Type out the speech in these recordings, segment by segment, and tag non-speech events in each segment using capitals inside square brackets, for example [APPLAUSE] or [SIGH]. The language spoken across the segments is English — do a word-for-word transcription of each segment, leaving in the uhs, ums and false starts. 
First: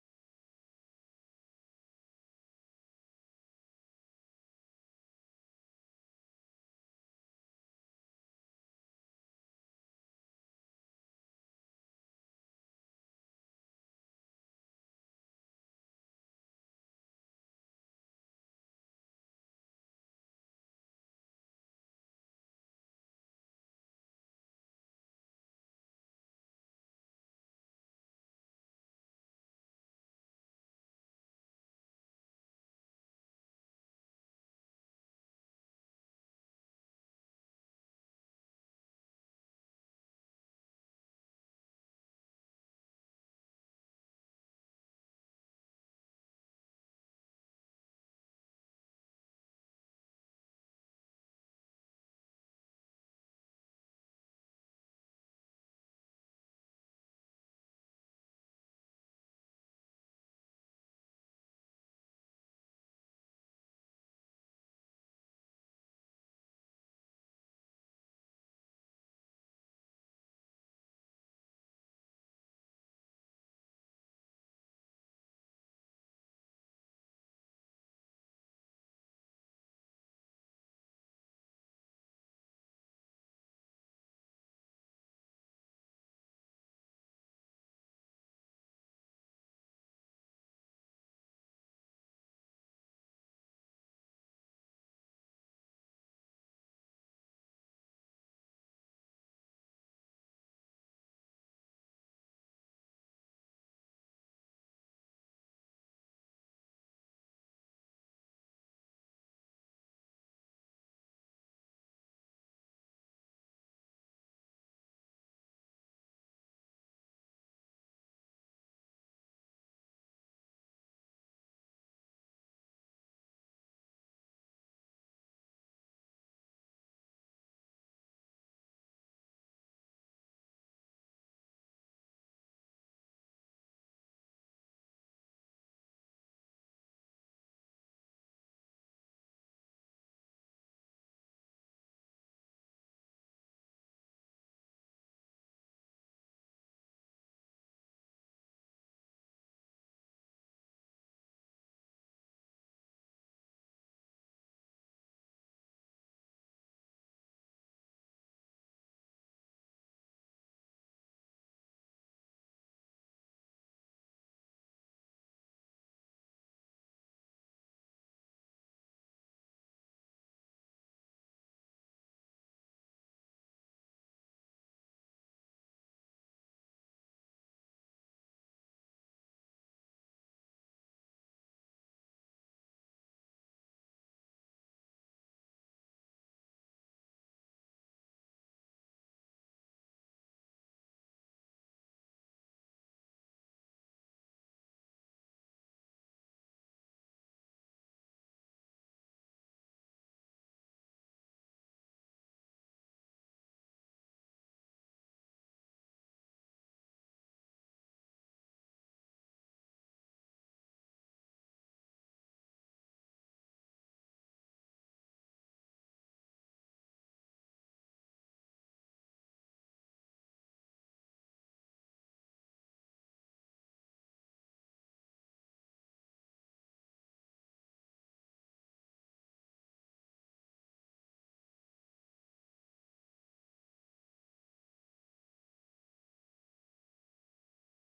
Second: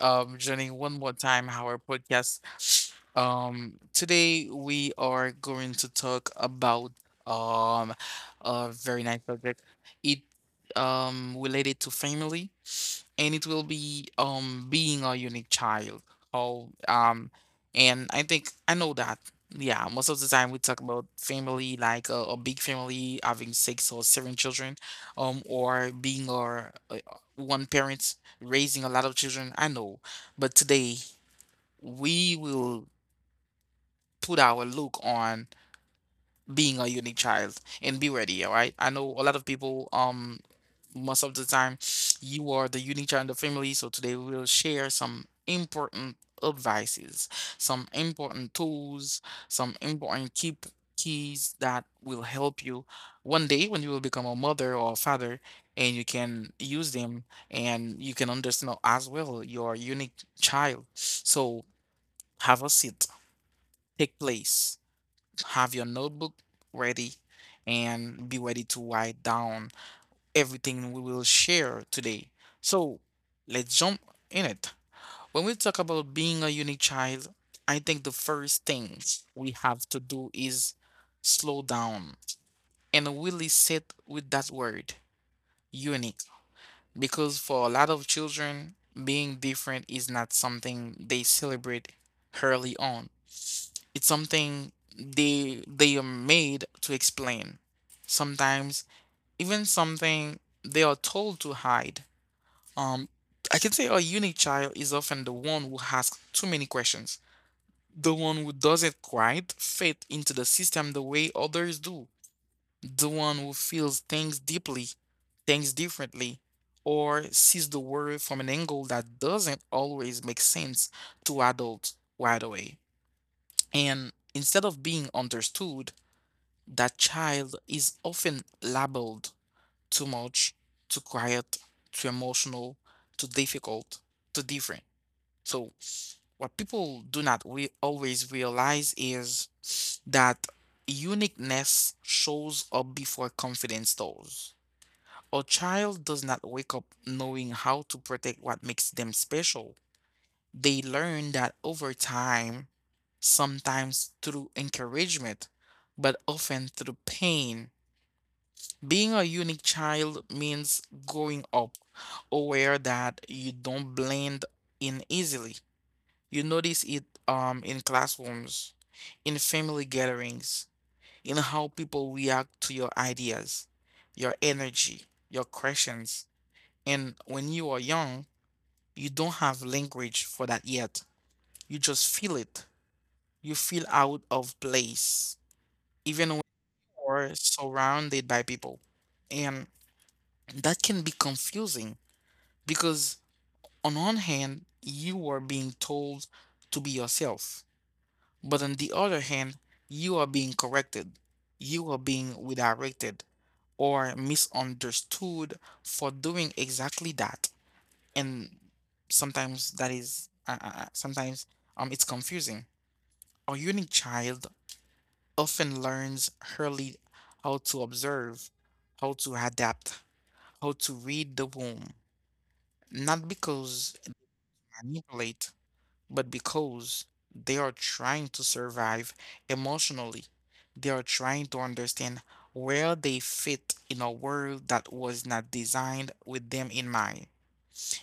um, joining one more time our podcast. Um, today we are going to talk about um a very nice subject. It um related to family, and it will be um being a unique child. Oh, um, and I think I know that. Yeah, most of the time we talk about family, like a, a big family having six or seven children, um, or being or uh, one parents raising a lot of children, I know. But today, we will put our look on being a unique child and be ready, all right? I know a lot of people um most of the time you are the unique child in the family. So today we will share some important advices, some important tools, some important key keys that will help you one day when you will become a mother or a father and you can use them and you can understand as well your unique child. So have a seat, take place, have your notebook ready and be ready to write down everything we will share today. So let's jump in it. When we talk about being a unique child, I think the first thing we have to do is slow down and really sit with that word unique. Because for a lot of children, being different is not something they celebrate early on. It's something they they are made to explain. Sometimes even something they are told to hide. Um, I can say a unique child is often the one who asks too many questions, the one who doesn't quite fit into the system the way others do, the one who feels things deeply, things differently, or sees the world from an angle that doesn't always make sense to adults right away. And instead of being understood, that child is often labeled too much, too quiet, too emotional, too difficult, too different. So, what people do not we always realize is that uniqueness shows up before confidence does. A child does not wake up knowing how to protect what makes them special. They learn that over time, sometimes through encouragement, but often through pain. Being a unique child means growing up aware that you don't blend in easily. You notice it um in classrooms, in family gatherings, in how people react to your ideas, your energy, your questions. And when you are young, you don't have language for that yet. You just feel it. You feel out of place, even when you are surrounded by people. And that can be confusing because on one hand, you are being told to be yourself. But on the other hand, you are being corrected, you are being redirected or misunderstood for doing exactly that. And sometimes that is, uh, uh, uh, sometimes um, it's confusing. A unique child often learns early how to observe, how to adapt, how to read the room, not because they manipulate but because they are trying to survive emotionally. They are trying to understand where they fit in a world that was not designed with them in mind.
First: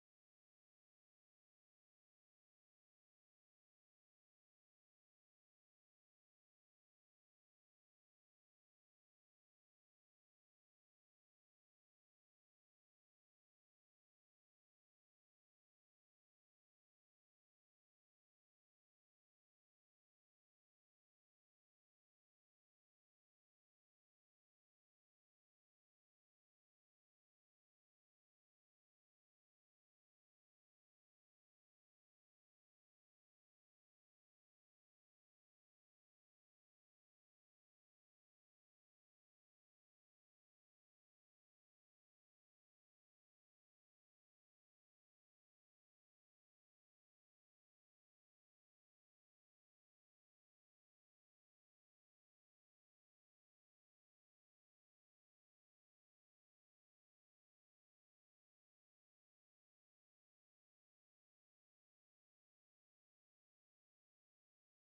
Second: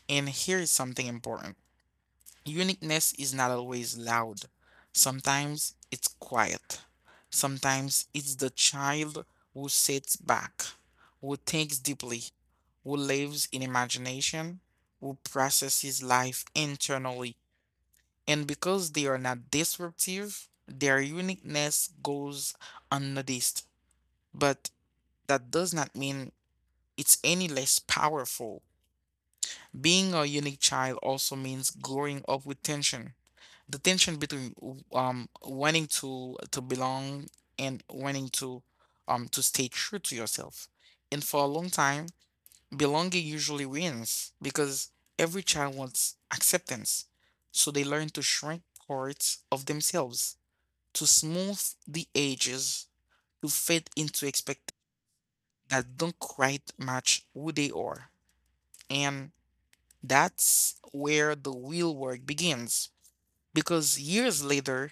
And here is something important: uniqueness is not always loud, sometimes it's quiet, sometimes it's the child who sits back, who thinks deeply, who lives in imagination, who processes life internally, and because they are not disruptive, their uniqueness goes unnoticed. But that does not mean it's any less powerful. Being a unique child also means growing up with tension. The tension between um wanting to to belong and wanting to um to stay true to yourself. And for a long time, belonging usually wins because every child wants acceptance. So they learn to shrink parts of themselves to smooth the edges to fit into expectations that don't quite match who they are. And that's where the real work begins. Because years later,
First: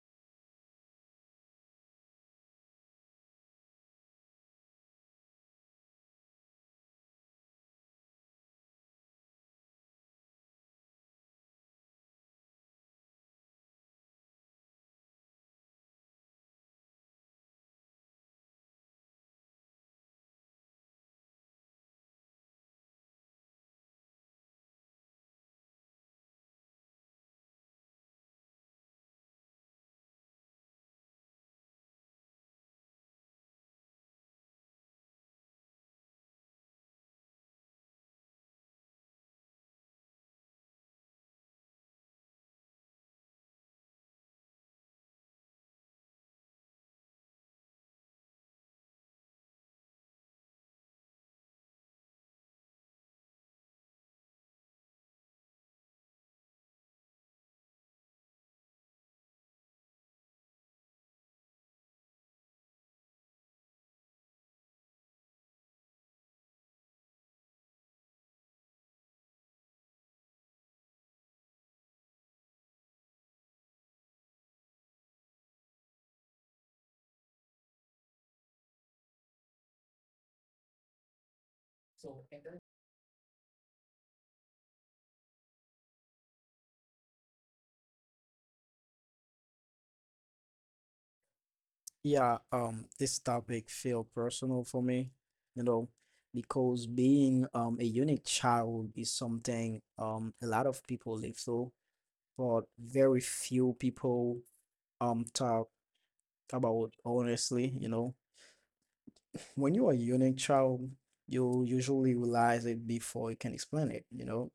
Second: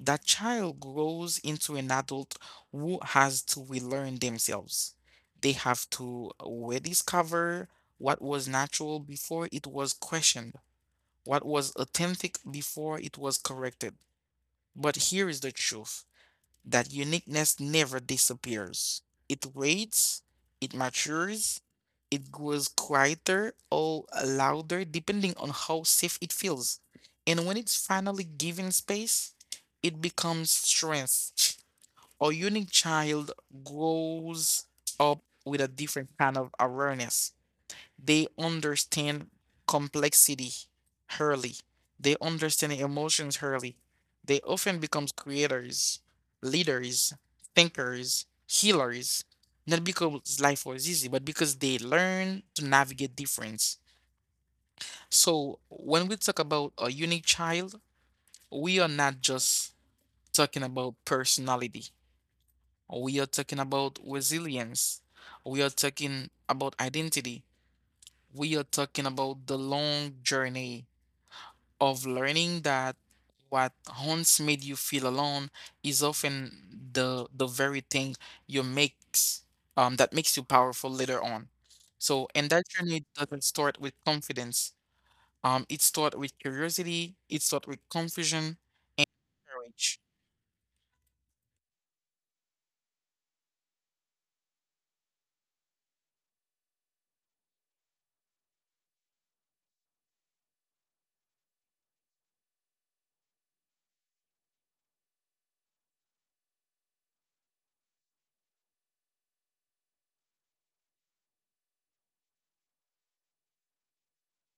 that child grows into an adult who has to relearn themselves. They have to rediscover what was natural before it was questioned, what was authentic before it was corrected. But here is the truth: that uniqueness never disappears. It waits, it matures, it grows quieter or louder depending on how safe it feels. And when it's finally given space, it becomes strength. A unique child grows up with a different kind of awareness. They understand complexity early. They understand emotions early. They often become creators, leaders, thinkers, healers, not because life was easy, but because they learn to navigate difference. So when we talk about a unique child, we are not just talking about personality. We are talking about resilience. We are talking about identity. We are talking about the long journey of learning that what once made you feel alone is often the the very thing you makes um, that makes you powerful later on. So, and that journey doesn't start with confidence. Um, it starts with curiosity. It starts with confusion, courage. Yeah, um, this topic feel personal for me, you know, because being um a unique child is something um a lot of people live through, but very few people um talk about honestly, you know. When you are a unique child, you usually realize it before you can explain it, you know.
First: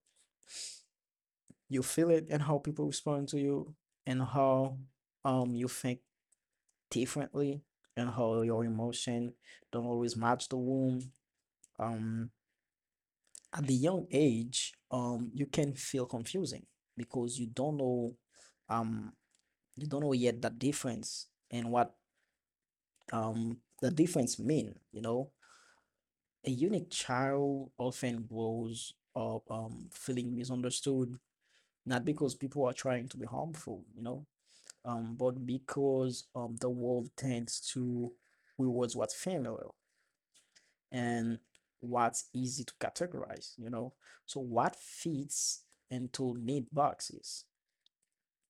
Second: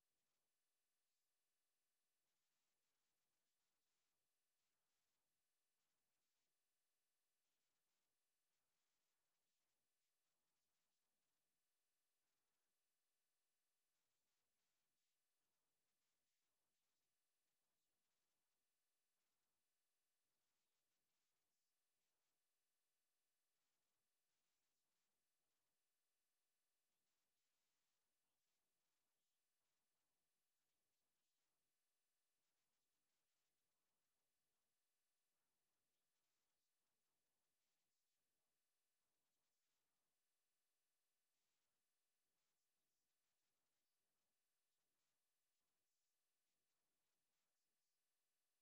You feel it and how people respond to you and how um you think differently, and how your emotion don't always match the womb um at the young age. Um you can feel confusing because you don't know, um you don't know yet the difference and what um the difference mean, you know. A unique child often grows up um feeling misunderstood, not because people are trying to be harmful, you know, um but because um the world tends to rewards what's familiar and what's easy to categorize, you know? So what fits into neat boxes?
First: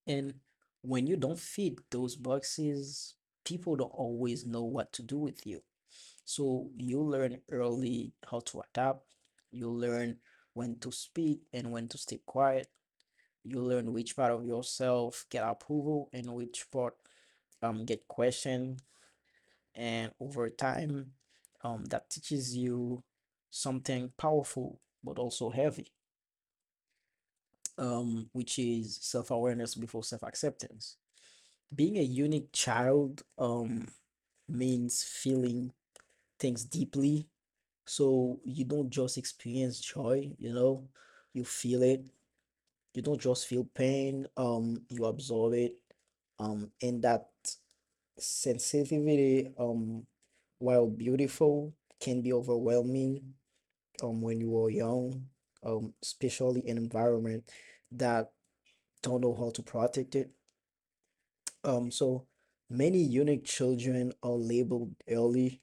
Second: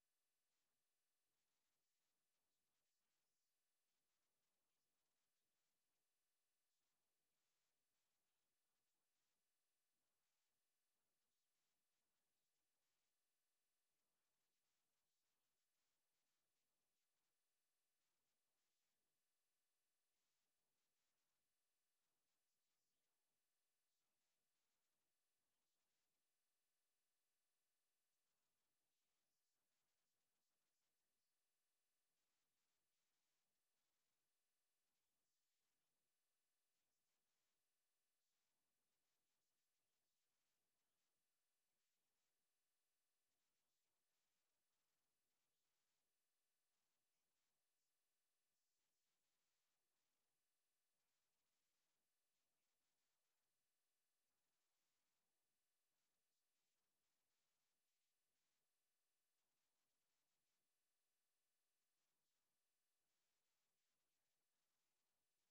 And when you don't fit those boxes, people don't always know what to do with you. So you learn early how to adapt. You learn when to speak and when to stay quiet. You learn which part of yourself get approval and which part um get questioned. And over time, um, that teaches you something powerful but also heavy, um, which is self-awareness before self-acceptance. Being a unique child, um, means feeling things deeply. So you don't just experience joy, you know, you feel it. You don't just feel pain, um you absorb it. Um and that sensitivity, um, while beautiful, can be overwhelming um, when you are young, um, especially in environment that don't know how to protect it. Um, so many unique children are labeled early:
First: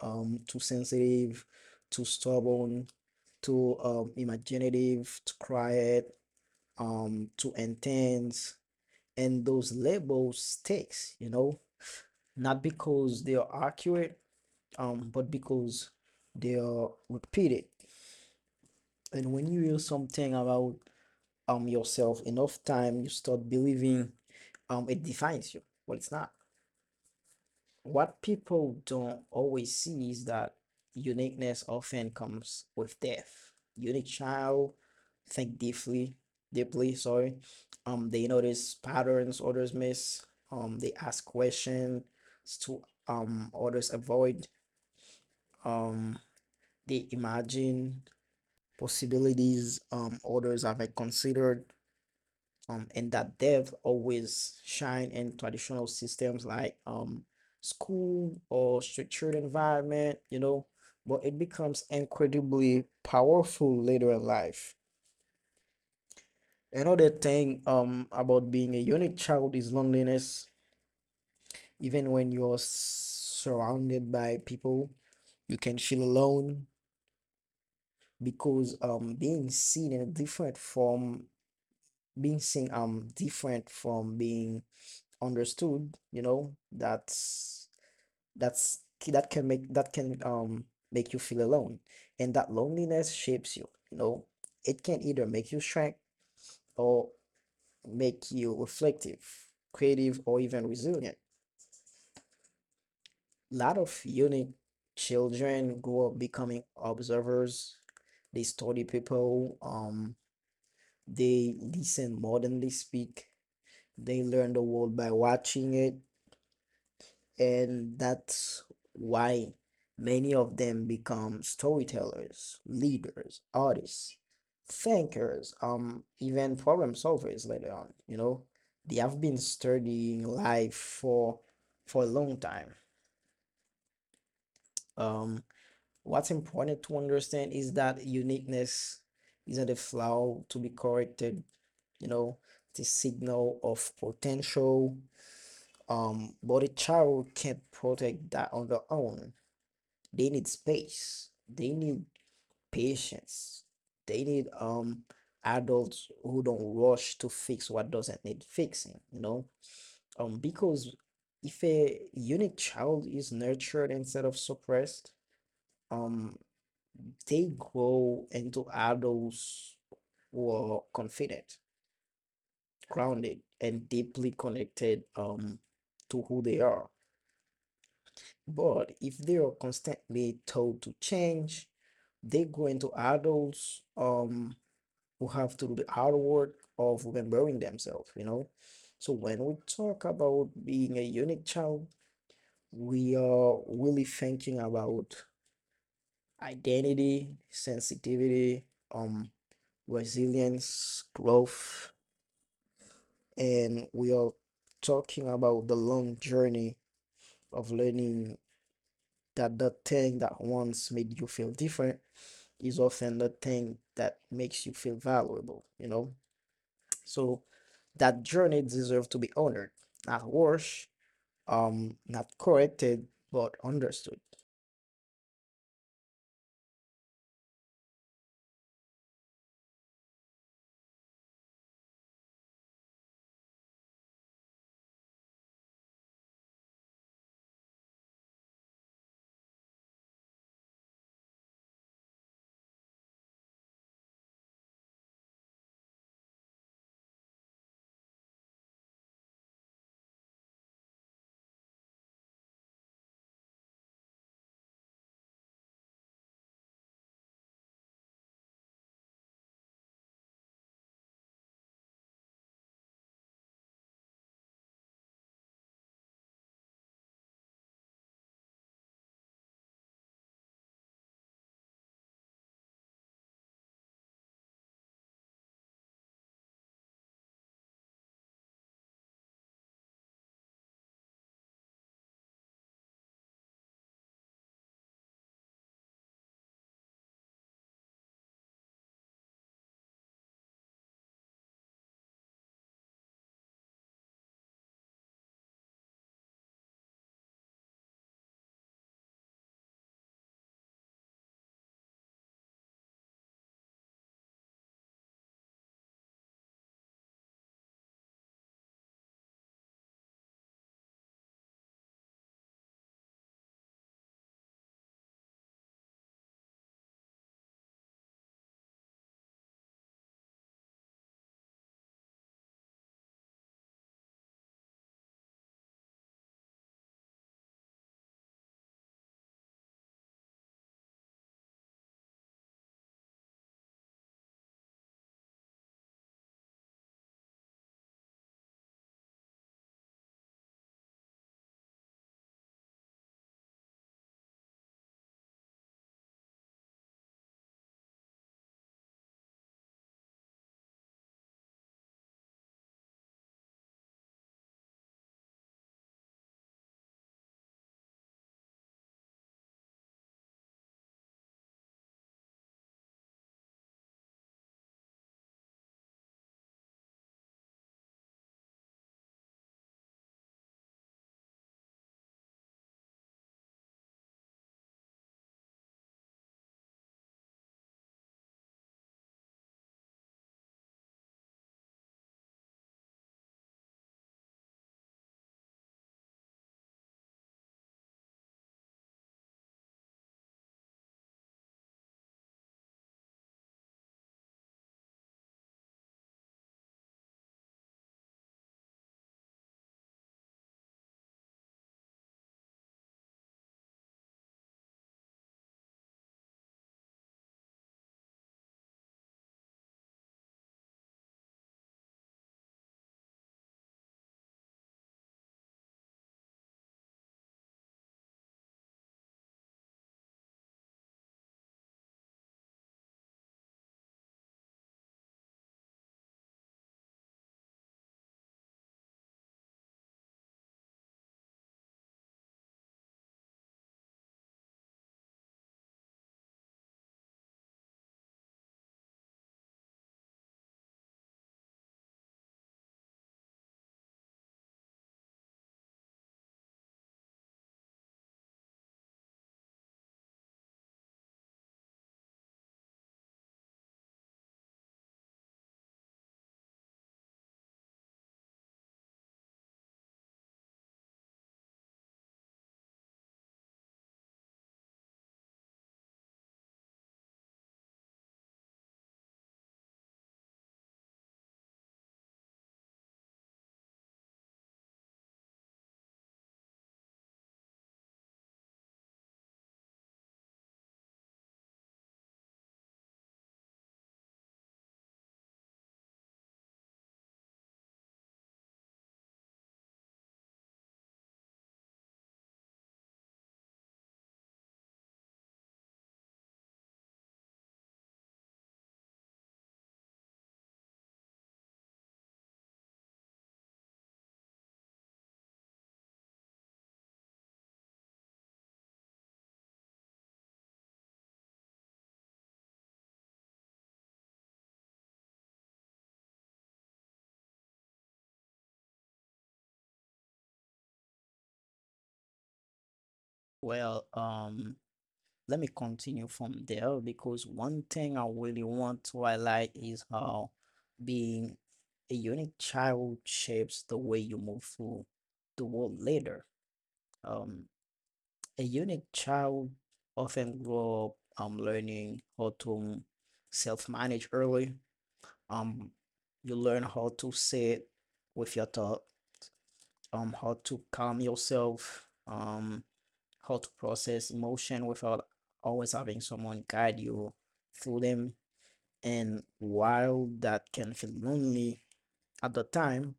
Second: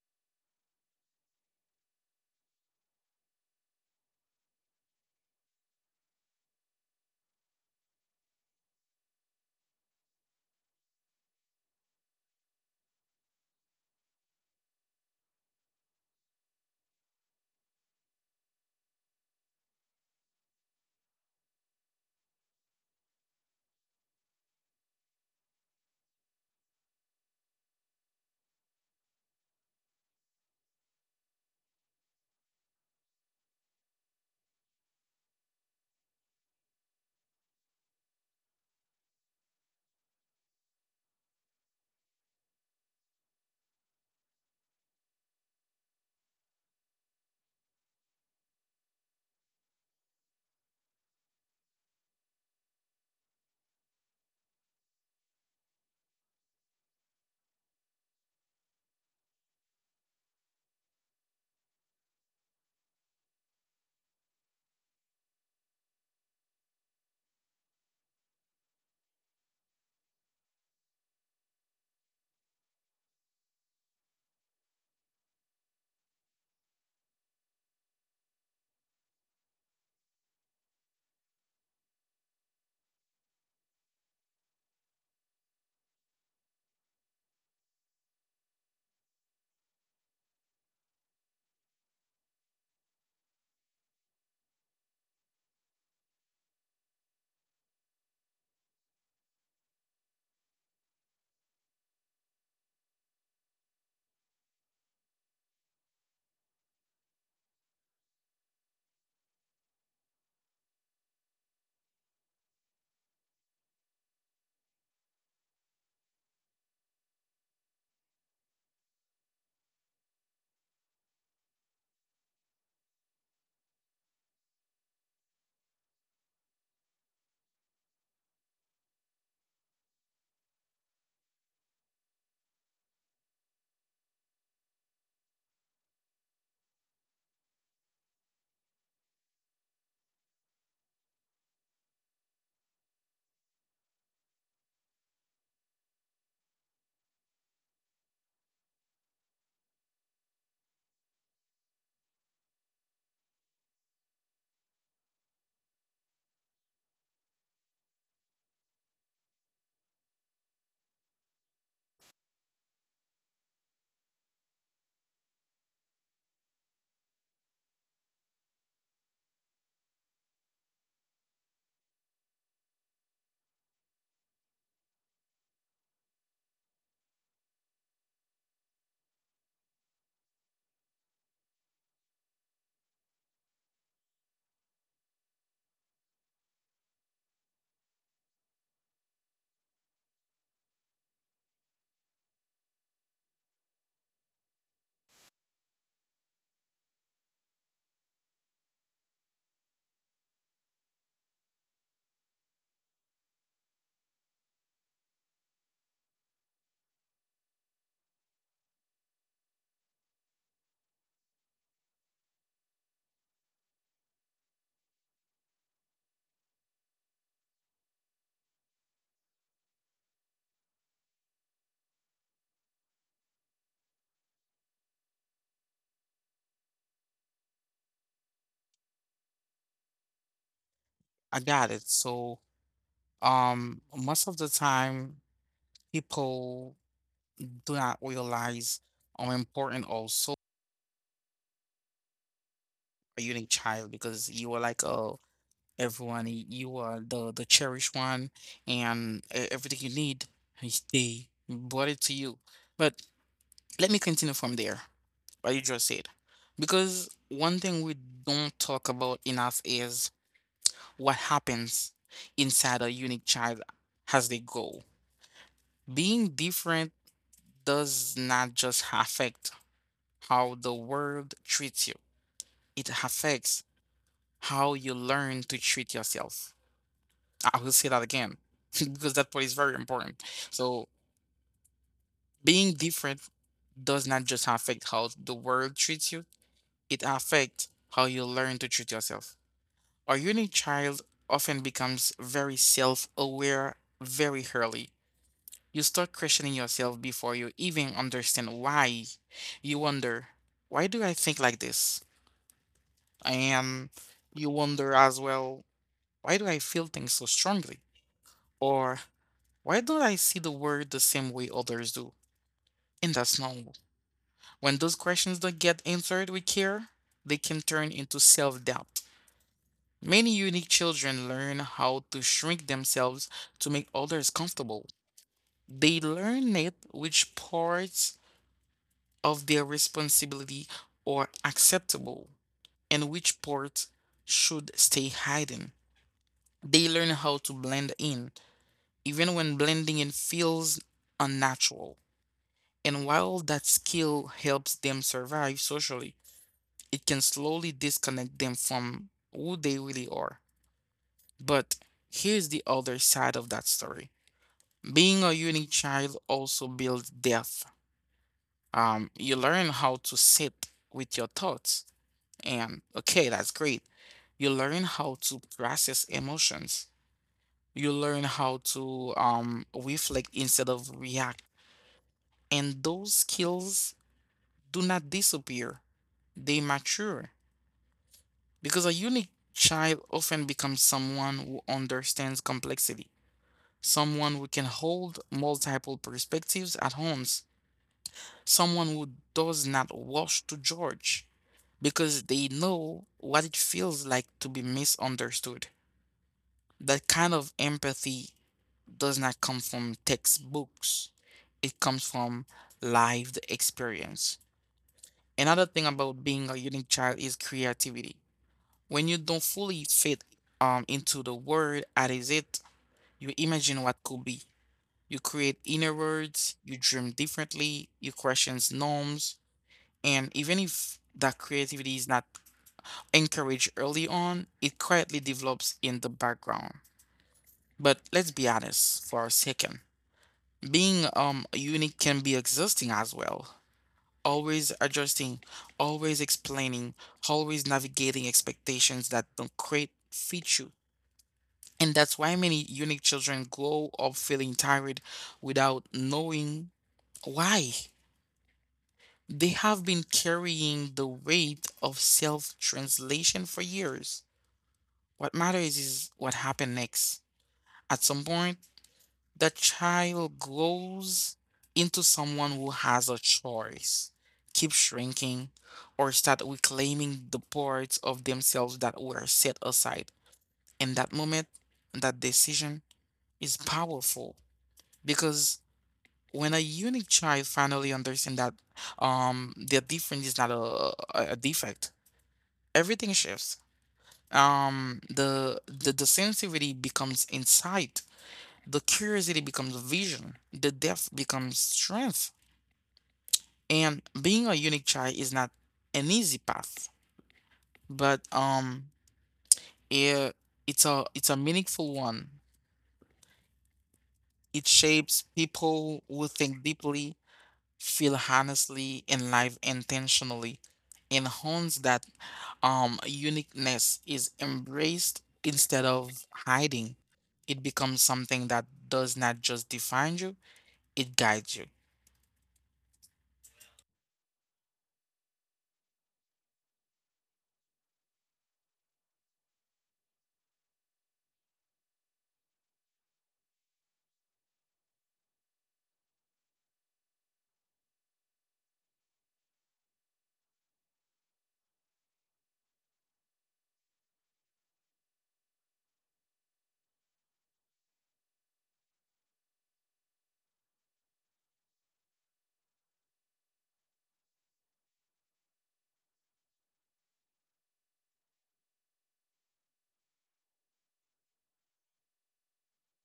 um, too sensitive, too stubborn, too um, imaginative, too quiet, um, too intense. And those labels sticks, you know, not because they are accurate, um but because they are repeated. And when you hear something about um yourself enough time, you start believing um it defines you. Well, it's not. What people don't always see is that uniqueness often comes with death. Unique child think deeply deeply sorry. Um they notice patterns others miss. Um they ask questions to um others avoid. um they imagine possibilities um, others haven't considered. Um, and that depth always shine in traditional systems like um, school or structured environment, you know, but it becomes incredibly powerful later in life. Another thing um, about being a unique child is loneliness. Even when you're surrounded by people, you can feel alone because, um, being seen in a different form, being seen um different from being understood, you know, that's that's that can make, that can um make you feel alone. And that loneliness shapes you, you know. It can either make you shrink or make you reflective, creative, or even resilient. A lot of unique children grow up becoming observers. They study people. Um they listen more than they speak. They learn the world by watching it. And that's why many of them become storytellers, leaders, artists, thinkers, um, even problem solvers later on. You know, they have been studying life for for a long time. Um, what's important to understand is that uniqueness isn't a flaw to be corrected. You know, it's a signal of potential. Um, but a child can't protect that on their own. They need space, they need patience, they need um adults who don't rush to fix what doesn't need fixing, you know, um because if a unique child is nurtured instead of suppressed, um they grow into adults who are confident, grounded, and deeply connected um to who they are. But if they are constantly told to change, they go into adults um who have to do the hard work of remembering themselves, you know. So when we talk about being a unique child, we are really thinking about identity, sensitivity, um, resilience, growth, and we are talking about the long journey of learning that the thing that once made you feel different is often the thing that makes you feel valuable, you know? So that journey deserves to be honored, not worse, um, not corrected, but understood. I got it. So, um, most of the time, people do not realize how important also a unique child because you are like a everyone. y- You are the the cherished one, and e- everything you need, is they brought it to you. But let me continue from there. What you just said, because one thing we don't talk about enough is what happens inside a unique child as they grow. Being different does not just affect how the world treats you; it affects how you learn to treat yourself. I will say that again [LAUGHS] because that part is very important. So being different does not just affect how the world treats you, it affects how you learn to treat yourself. Our unique child often becomes very self aware very early. You start questioning yourself before you even understand why. You wonder, why do I think like this? And you wonder as well, why do I feel things so strongly? Or why don't I see the word the same way others do? And that's normal. When those questions don't get answered with care, they can turn into self doubt. Many unique children learn how to shrink themselves to make others comfortable. They learn it which parts of their responsibility are acceptable and which parts should stay hidden. They learn how to blend in, even when blending in feels unnatural. And while that skill helps them survive socially, it can slowly disconnect them from who they really are. But here's the other side of that story. Being a unique child also builds depth. Um, you learn how to sit with your thoughts, and okay, that's great. You learn how to process emotions. You learn how to um, reflect instead of react. And those skills do not disappear, they mature. Because a unique child often becomes someone who understands complexity, someone who can hold multiple perspectives at once, someone who does not rush to judge because they know what it feels like to be misunderstood. That kind of empathy does not come from textbooks, it comes from lived experience. Another thing about being a unique child is creativity. When you don't fully fit um into the word as it, you imagine what could be. You create inner words, you dream differently, you question norms, and even if that creativity is not encouraged early on, it quietly develops in the background. But let's be honest for a second. Being um unique can be exhausting as well. Always adjusting, always explaining, always navigating expectations that don't quite fit you. And that's why many unique children grow up feeling tired without knowing why. They have been carrying the weight of self translation for years. What matters is what happened next. At some point, the child grows into someone who has a choice: keep shrinking or start reclaiming the parts of themselves that were set aside. In that moment, that decision is powerful because when a unique child finally understands that um their difference is not a, a a defect, everything shifts. Um, the the the sensitivity becomes insight, the curiosity becomes vision, the depth becomes strength. And being a unique child is not an easy path, but um, it, it's a it's a meaningful one. It shapes people who think deeply, feel honestly and live intentionally, enhance that um uniqueness is embraced instead of hiding. It becomes something that does not just define you, it guides you. Well, um, Let me continue from there because one thing I really want to highlight is how being a unique child shapes the way you move through the world later. Um, A unique child often grow up um, learning how to self manage early. Um, you learn how to sit with your thought, um, how to calm yourself, um, how to process emotion without always having someone guide you through them. And while that can feel lonely at the time,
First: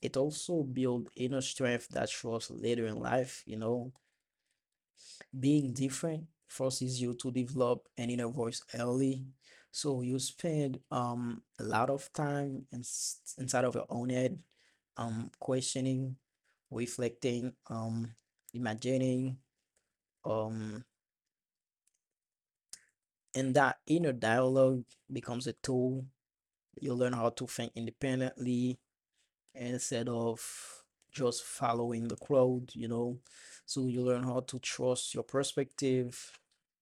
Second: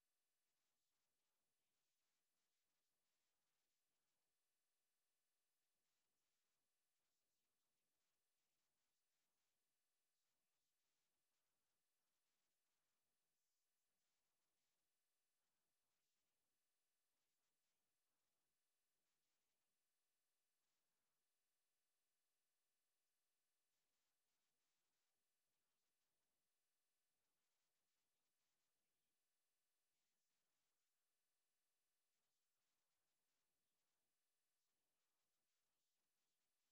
it also builds inner strength that shows later in life, you know. Being different forces you to develop an inner voice early. So you spend um a lot of time ins inside of your own head, um questioning, reflecting, um imagining, um and that inner dialogue becomes a tool. You learn how to think independently, instead of just following the crowd, you know. So you learn how to trust your perspective,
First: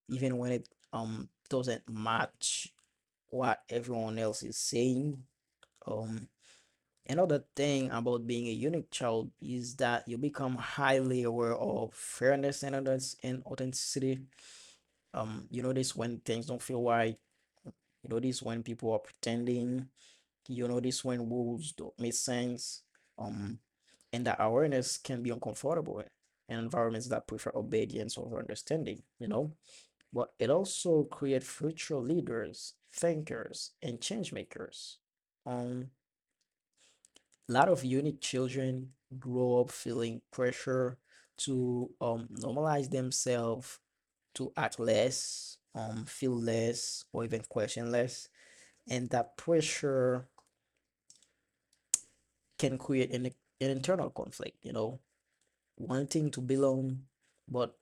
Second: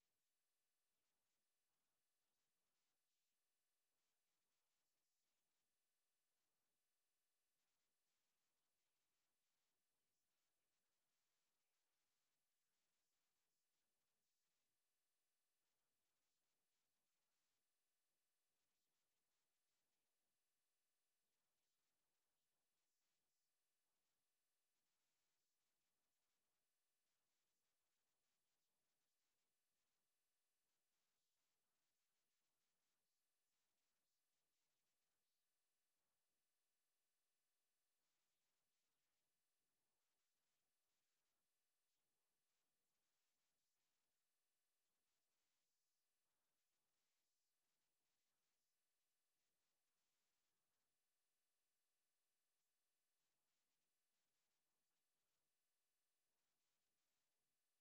even when it um doesn't match what everyone else is saying. Um, Another thing about being a unique child is that you become highly aware of fairness and others and authenticity. Um, you notice when things don't feel right. You notice when people are pretending, you know this, when rules don't make sense. um and that awareness can be uncomfortable in environments that prefer obedience over understanding, you know, but it also creates future leaders, thinkers, and change makers. um a lot of unique children grow up feeling pressure to um normalize themselves, to act less, um feel less, or even question less. And that pressure can create an, an internal conflict, you know, wanting to belong, but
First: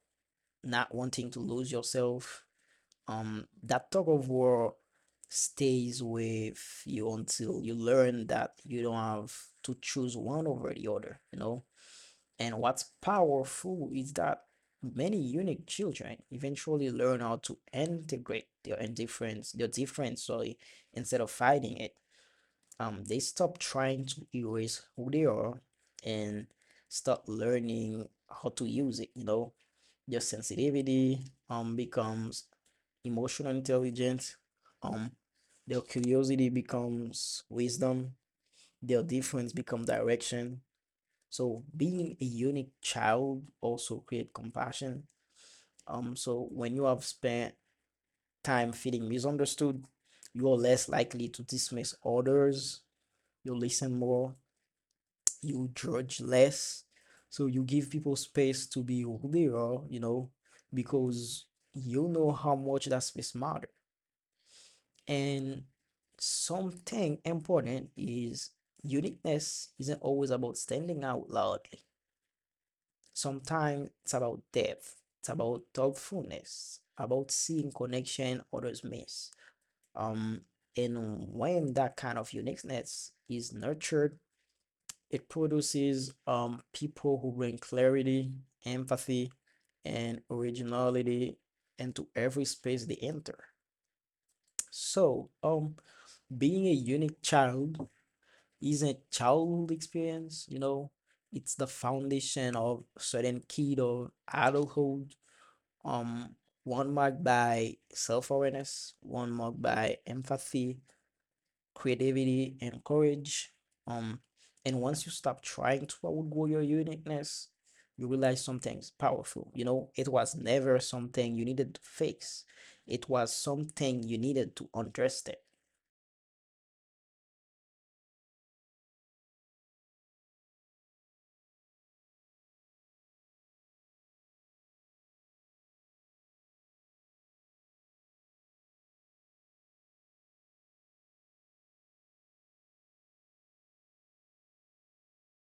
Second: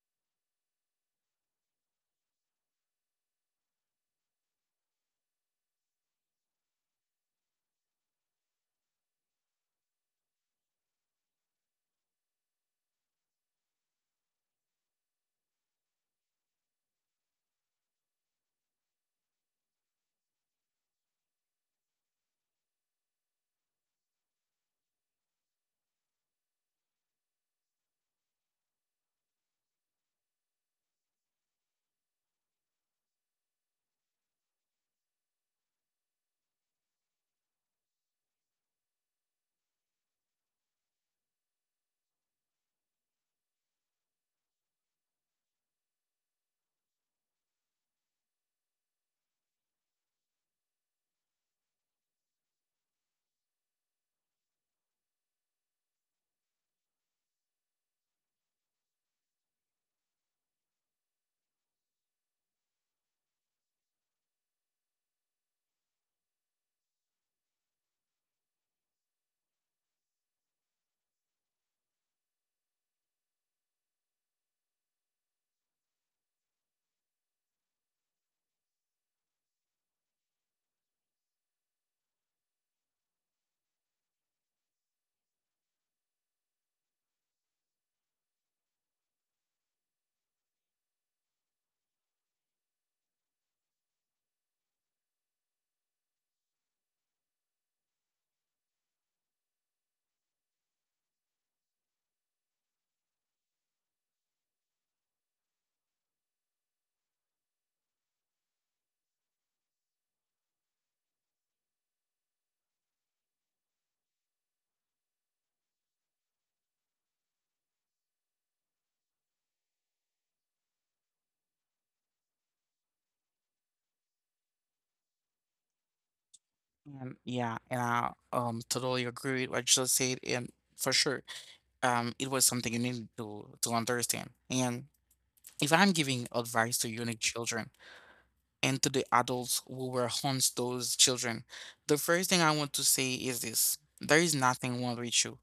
not wanting to lose yourself. Um, that tug of war stays with you until you learn that you don't have to choose one over the other, you know. And what's powerful is that many unique children eventually learn how to integrate their indifference, their difference, sorry, instead of fighting it. Um they stop trying to erase who they are and start learning how to use it, you know. Their sensitivity um becomes emotional intelligence. um their curiosity becomes wisdom. Their difference become direction. So being a unique child also create compassion. Um so when you have spent time feeling misunderstood, you're less likely to dismiss others. You listen more, you judge less. So you give people space to be who they are, you know, because you know how much that space matters. And something important is uniqueness isn't always about standing out loudly. Sometimes it's about depth, it's about thoughtfulness, about seeing connection others miss. Um, and when that kind of uniqueness is nurtured, it produces um, people who bring clarity, empathy, and originality into every space they enter. So, um, Being a unique child isn't childhood experience, you know, it's the foundation of certain key of adulthood. Um, One marked by self-awareness, one marked by empathy, creativity, and courage. Um, and once you stop trying to outgrow your uniqueness, you realize something's powerful. You know, it was never something you needed to fix. It was something you needed to understand. And yeah, and i um totally agree with what you just said. And for sure, um it was something you needed to to understand. And if I'm giving advice to unique children and to the adults who were harms those children. The first thing I want to say is this. There is nothing wrong with you.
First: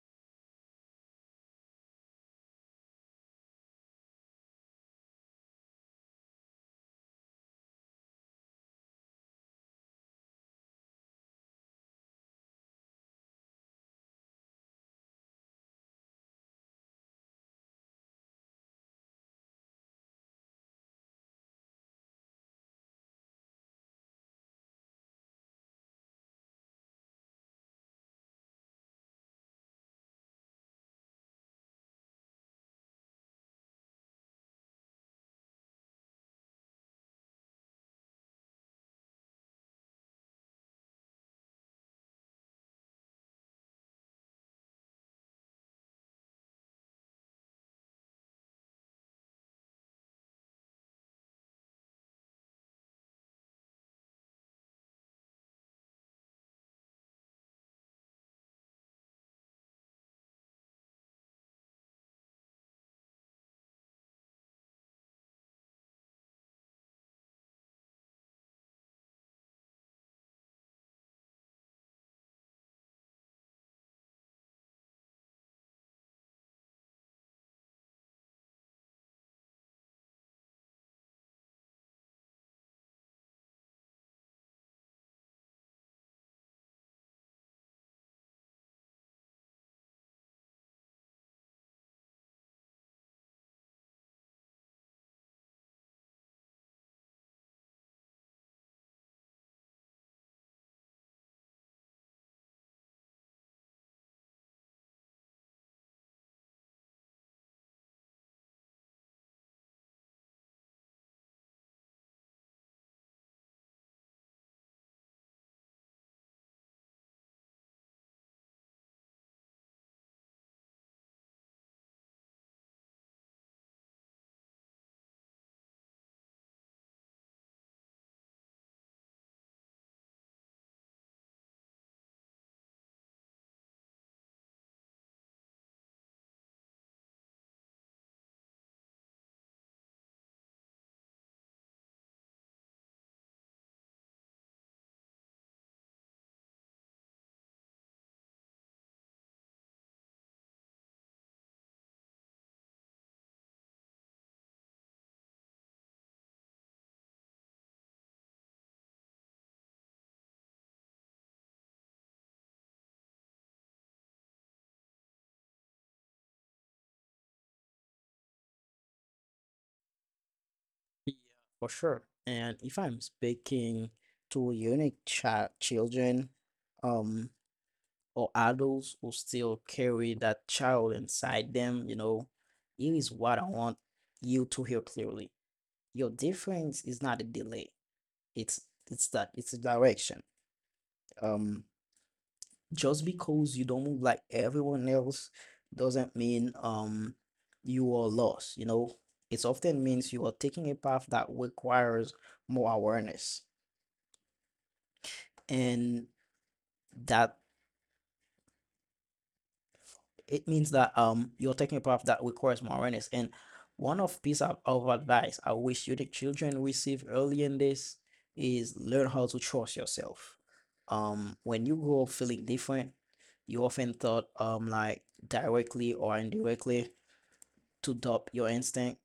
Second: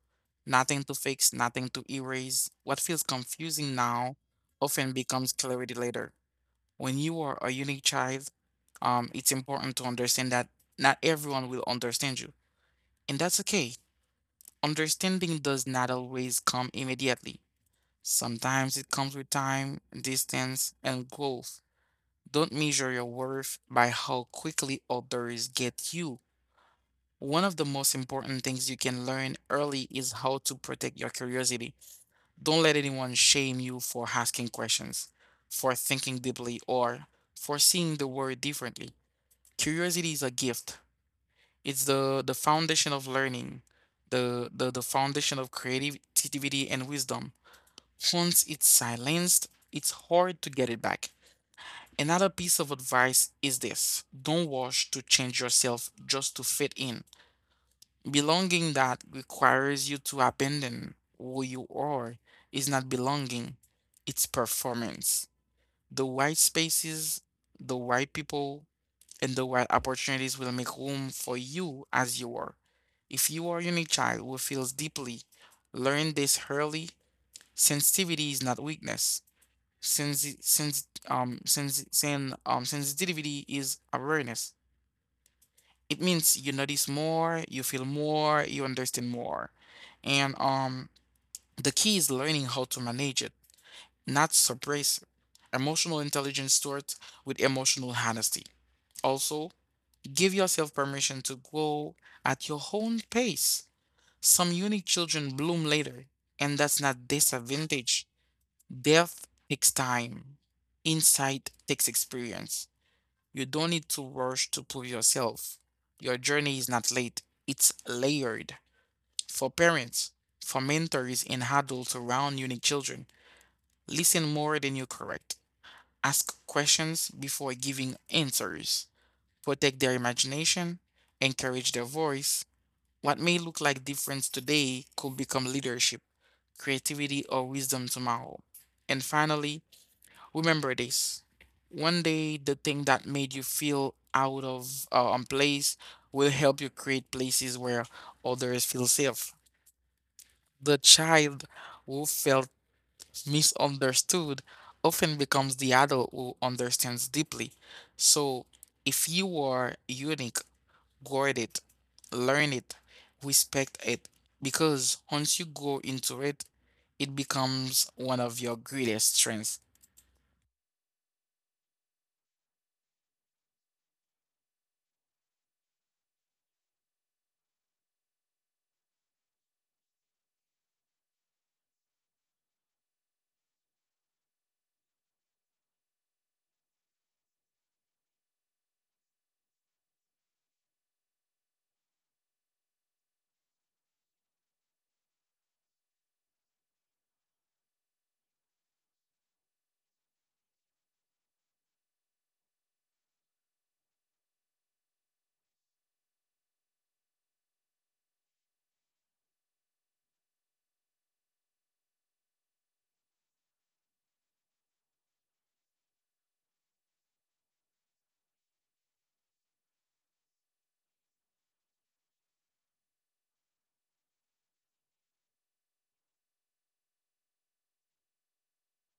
Nothing to fix, nothing to erase. What feels confusing now often becomes clarity later. When you are a unique child, um, it's important to understand that not everyone will understand you. And that's okay. Understanding does not always come immediately. Sometimes it comes with time, distance, and growth. Don't measure your worth by how quickly others get you. One of the most important things you can learn early is how to protect your curiosity. Don't let anyone shame you for asking questions, for thinking deeply, or for seeing the world differently. Curiosity is a gift. It's the, the foundation of learning, the, the, the foundation of creativity and wisdom. Once it's silenced, it's hard to get it back. Another piece of advice is this: don't rush to change yourself just to fit in. Belonging that requires you to abandon who you are is not belonging, it's performance. The right spaces, the right people, and the right opportunities will make room for you as you are. If you are a unique child who feels deeply, learn this early. Sensitivity is not weakness. Sensi- sens- um, sens- sen- um, sensitivity is awareness. It means you notice more, you feel more, you understand more. And um, the key is learning how to manage it, not suppress it. Emotional intelligence starts with emotional honesty. Also, give yourself permission to grow at your own pace. Some unique children bloom later, and that's not disadvantage. Depth takes time, insight takes experience. You don't need to rush to prove yourself. Your journey is not late, it's layered. For parents, for mentors, and adults around unique children, listen more than you correct. Ask questions before giving answers. Protect their imagination, encourage their voice. What may look like difference today could become leadership, creativity, or wisdom tomorrow. And finally, remember this. One day, the thing that made you feel out of uh, um, place will help you create places where others feel safe. The child who felt misunderstood often becomes the adult who understands deeply. So, if you are unique, guard it, learn it, respect it, because once you go into it, it becomes one of your greatest strengths. Yeah, for sure. And if I'm speaking to unique child children, um, or adults who still carry that child inside them, you know, here is what I want you to hear clearly. Your difference is not a delay. it's it's that it's a direction. um just because you don't move like everyone else doesn't mean um you are lost, you know. It often means you are taking a path that requires more awareness. And that it means that um you're taking a path that requires more awareness. And one of piece of, of advice I wish you the children receive early in this is learn how to trust yourself. Um, when you grow up feeling different, you often thought um like directly or indirectly to doubt your instinct,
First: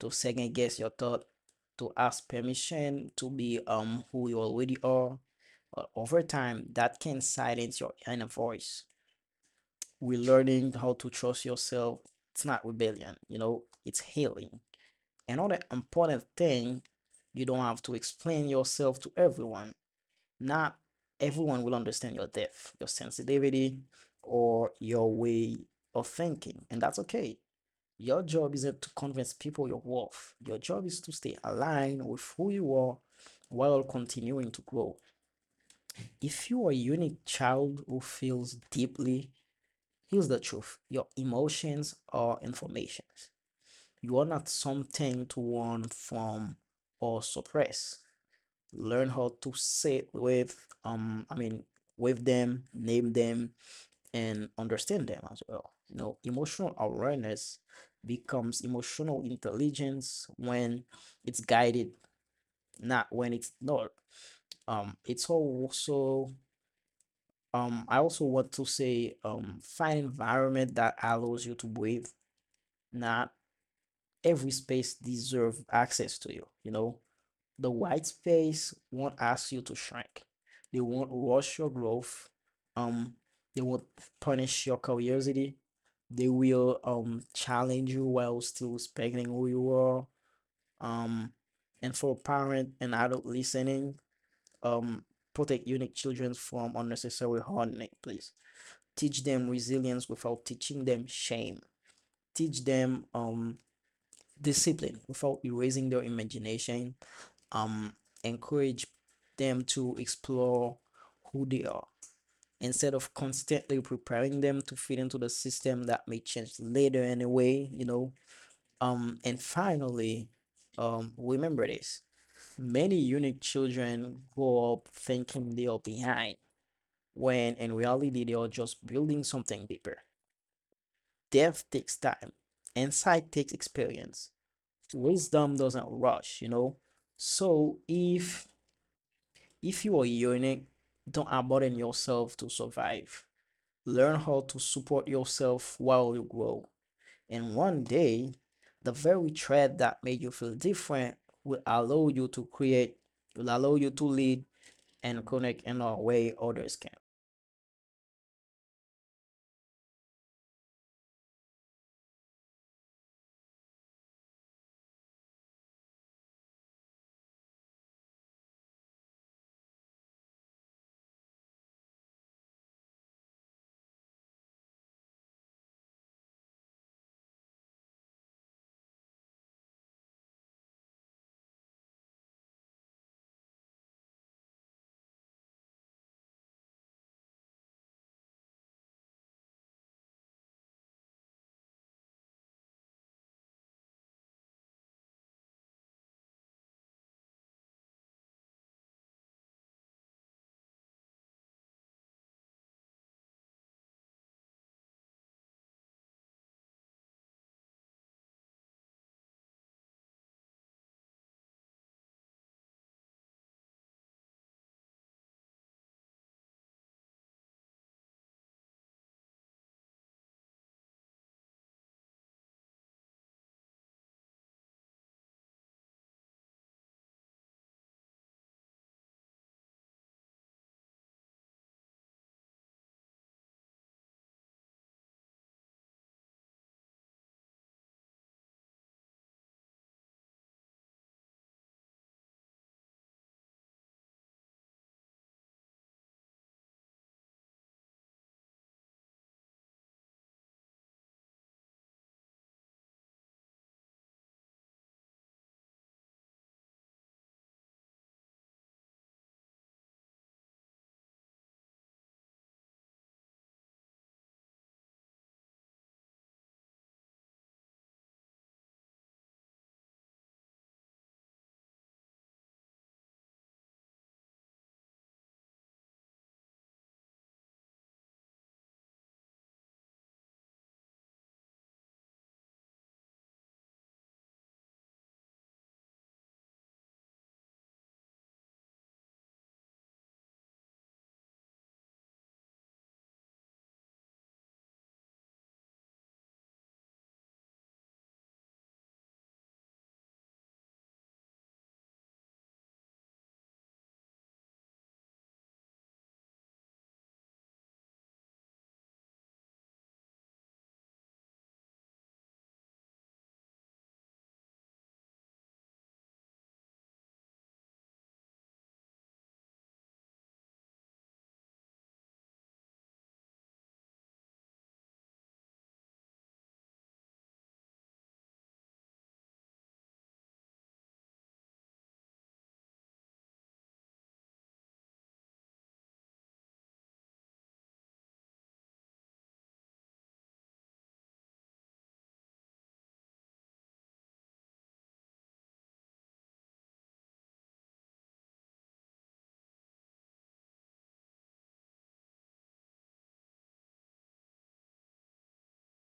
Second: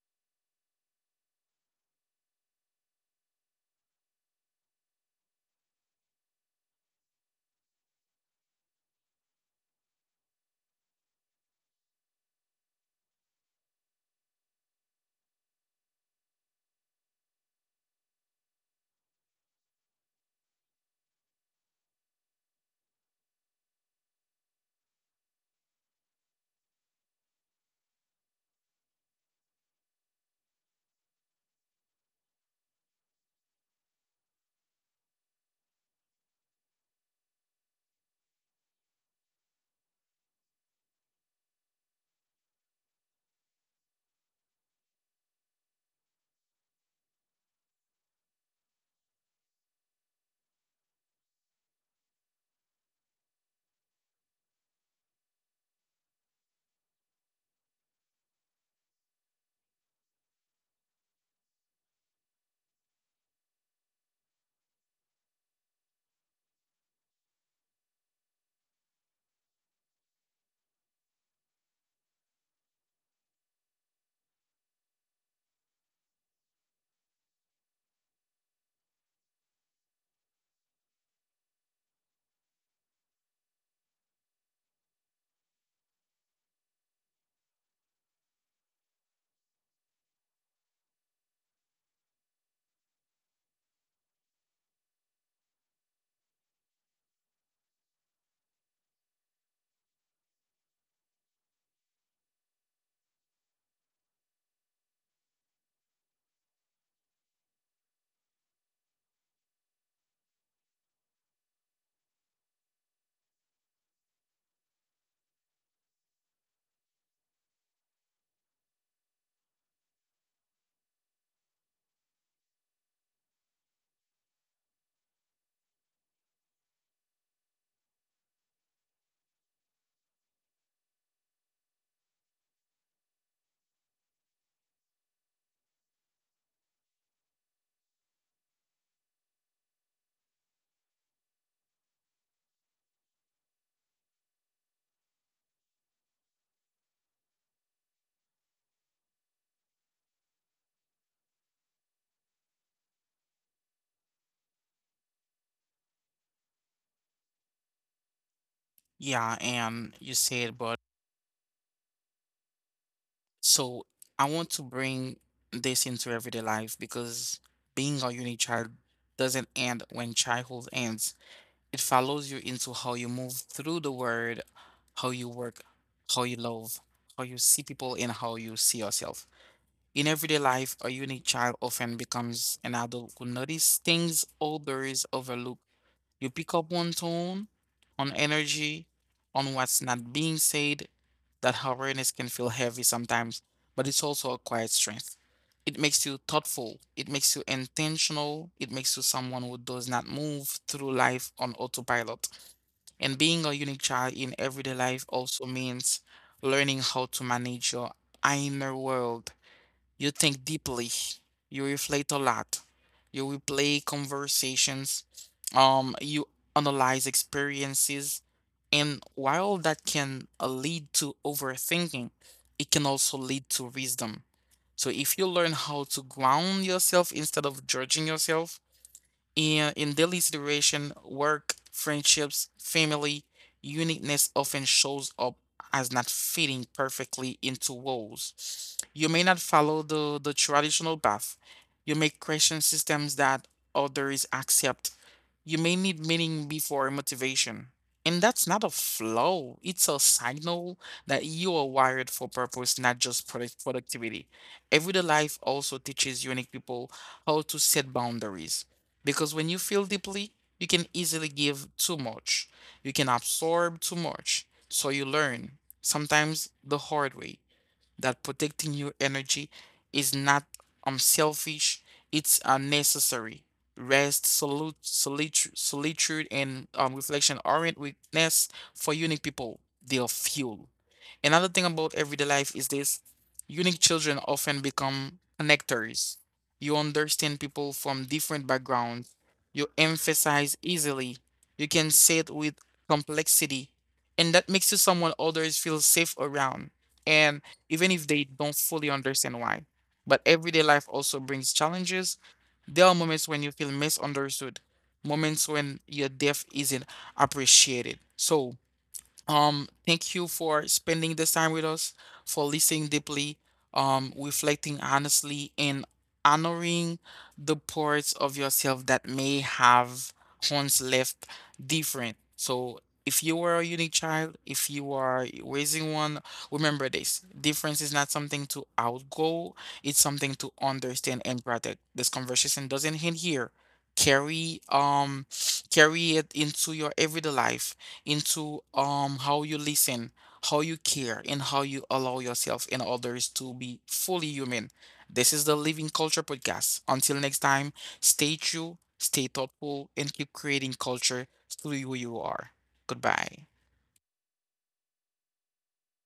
to second guess your thought, to ask permission to be um who you already are. But over time, that can silence your inner voice. We're learning how to trust yourself. It's not rebellion, you know, it's healing. Another important thing, you don't have to explain yourself to everyone. Not everyone will understand your depth, your sensitivity, or your way of thinking, and that's okay. Your job isn't to convince people your worth. Your job is to stay aligned with who you are while continuing to grow. If you are a unique child who feels deeply, here's the truth: your emotions are informations. You are not something to run from or suppress. Learn how to sit with, um, I mean, with them, name them, and understand them as well. You know, emotional awareness becomes emotional intelligence when it's guided, not when it's not. Um, it's also um, I also want to say, um, find environment that allows you to breathe. Not every space deserves access to you. You know, the white space won't ask you to shrink. They won't rush your growth. Um, they won't punish your curiosity. They will um challenge you while still respecting who you are. Um, and for parent and adult listening, um, protect unique children from unnecessary hardening, please. Teach them resilience without teaching them shame. Teach them um discipline without erasing their imagination. um Encourage them to explore who they are instead of constantly preparing them to fit into the system that may change later anyway, you know. Um and finally, um remember this: many unique children grow up thinking they are behind when in reality they are just building something deeper. Depth takes time, insight takes experience, wisdom doesn't rush, you know. So if if you are unique, don't abandon yourself to survive. Learn how to support yourself while you grow. And one day, the very trait that made you feel different will allow you to create, will allow you to lead and connect in a way others can. Yeah, and you said, but so I want to bring this into everyday life because being a unique child doesn't end when childhood ends. It follows you into how you move through the world, how you work, how you love, how you see people, and how you see yourself. In everyday life, a unique child often becomes an adult who notices things others overlook. You pick up one tone, on energy, on what's not being said. That awareness can feel heavy sometimes, but it's also a quiet strength. It makes you thoughtful, it makes you intentional, it makes you someone who does not move through life on autopilot. And being a unique child in everyday life also means learning how to manage your inner world. You think deeply. You reflect a lot. You replay conversations. Um, you analyze experiences. And while that can uh, lead to overthinking, it can also lead to wisdom. So if you learn how to ground yourself instead of judging yourself, and in daily situation, work, friendships, family, uniqueness often shows up as not fitting perfectly into roles. You may not follow the, the traditional path. You may question systems that others accept. You may need meaning before motivation. And that's not a flaw, it's a signal that you are wired for purpose, not just product productivity. Everyday life also teaches unique people how to set boundaries. Because when you feel deeply, you can easily give too much, you can absorb too much. So you learn, sometimes the hard way, that protecting your energy is not unselfish; it's a necessary. Rest, solute, solitude, solitude, and um, reflection aren't weakness for unique people, they are fuel. Another thing about everyday life is this: unique children often become connectors. You understand people from different backgrounds, you emphasize easily, you can sit with complexity, and that makes you someone others feel safe around. And even if they don't fully understand why. But everyday life also brings challenges. There are moments when you feel misunderstood, moments when your depth isn't appreciated. So, um, thank you for spending this time with us, for listening deeply, um, reflecting honestly, and honoring the parts of yourself that may have once left different. So, if you were a unique child, if you are raising one, remember this: difference is not something to outgo; it's something to understand and protect. This conversation doesn't end here. Carry um, Carry it into your everyday life, into um how you listen, how you care, and how you allow yourself and others to be fully human. This is the Living Culture Podcast. Until next time, stay true, stay thoughtful, and keep creating culture through who you are. Goodbye.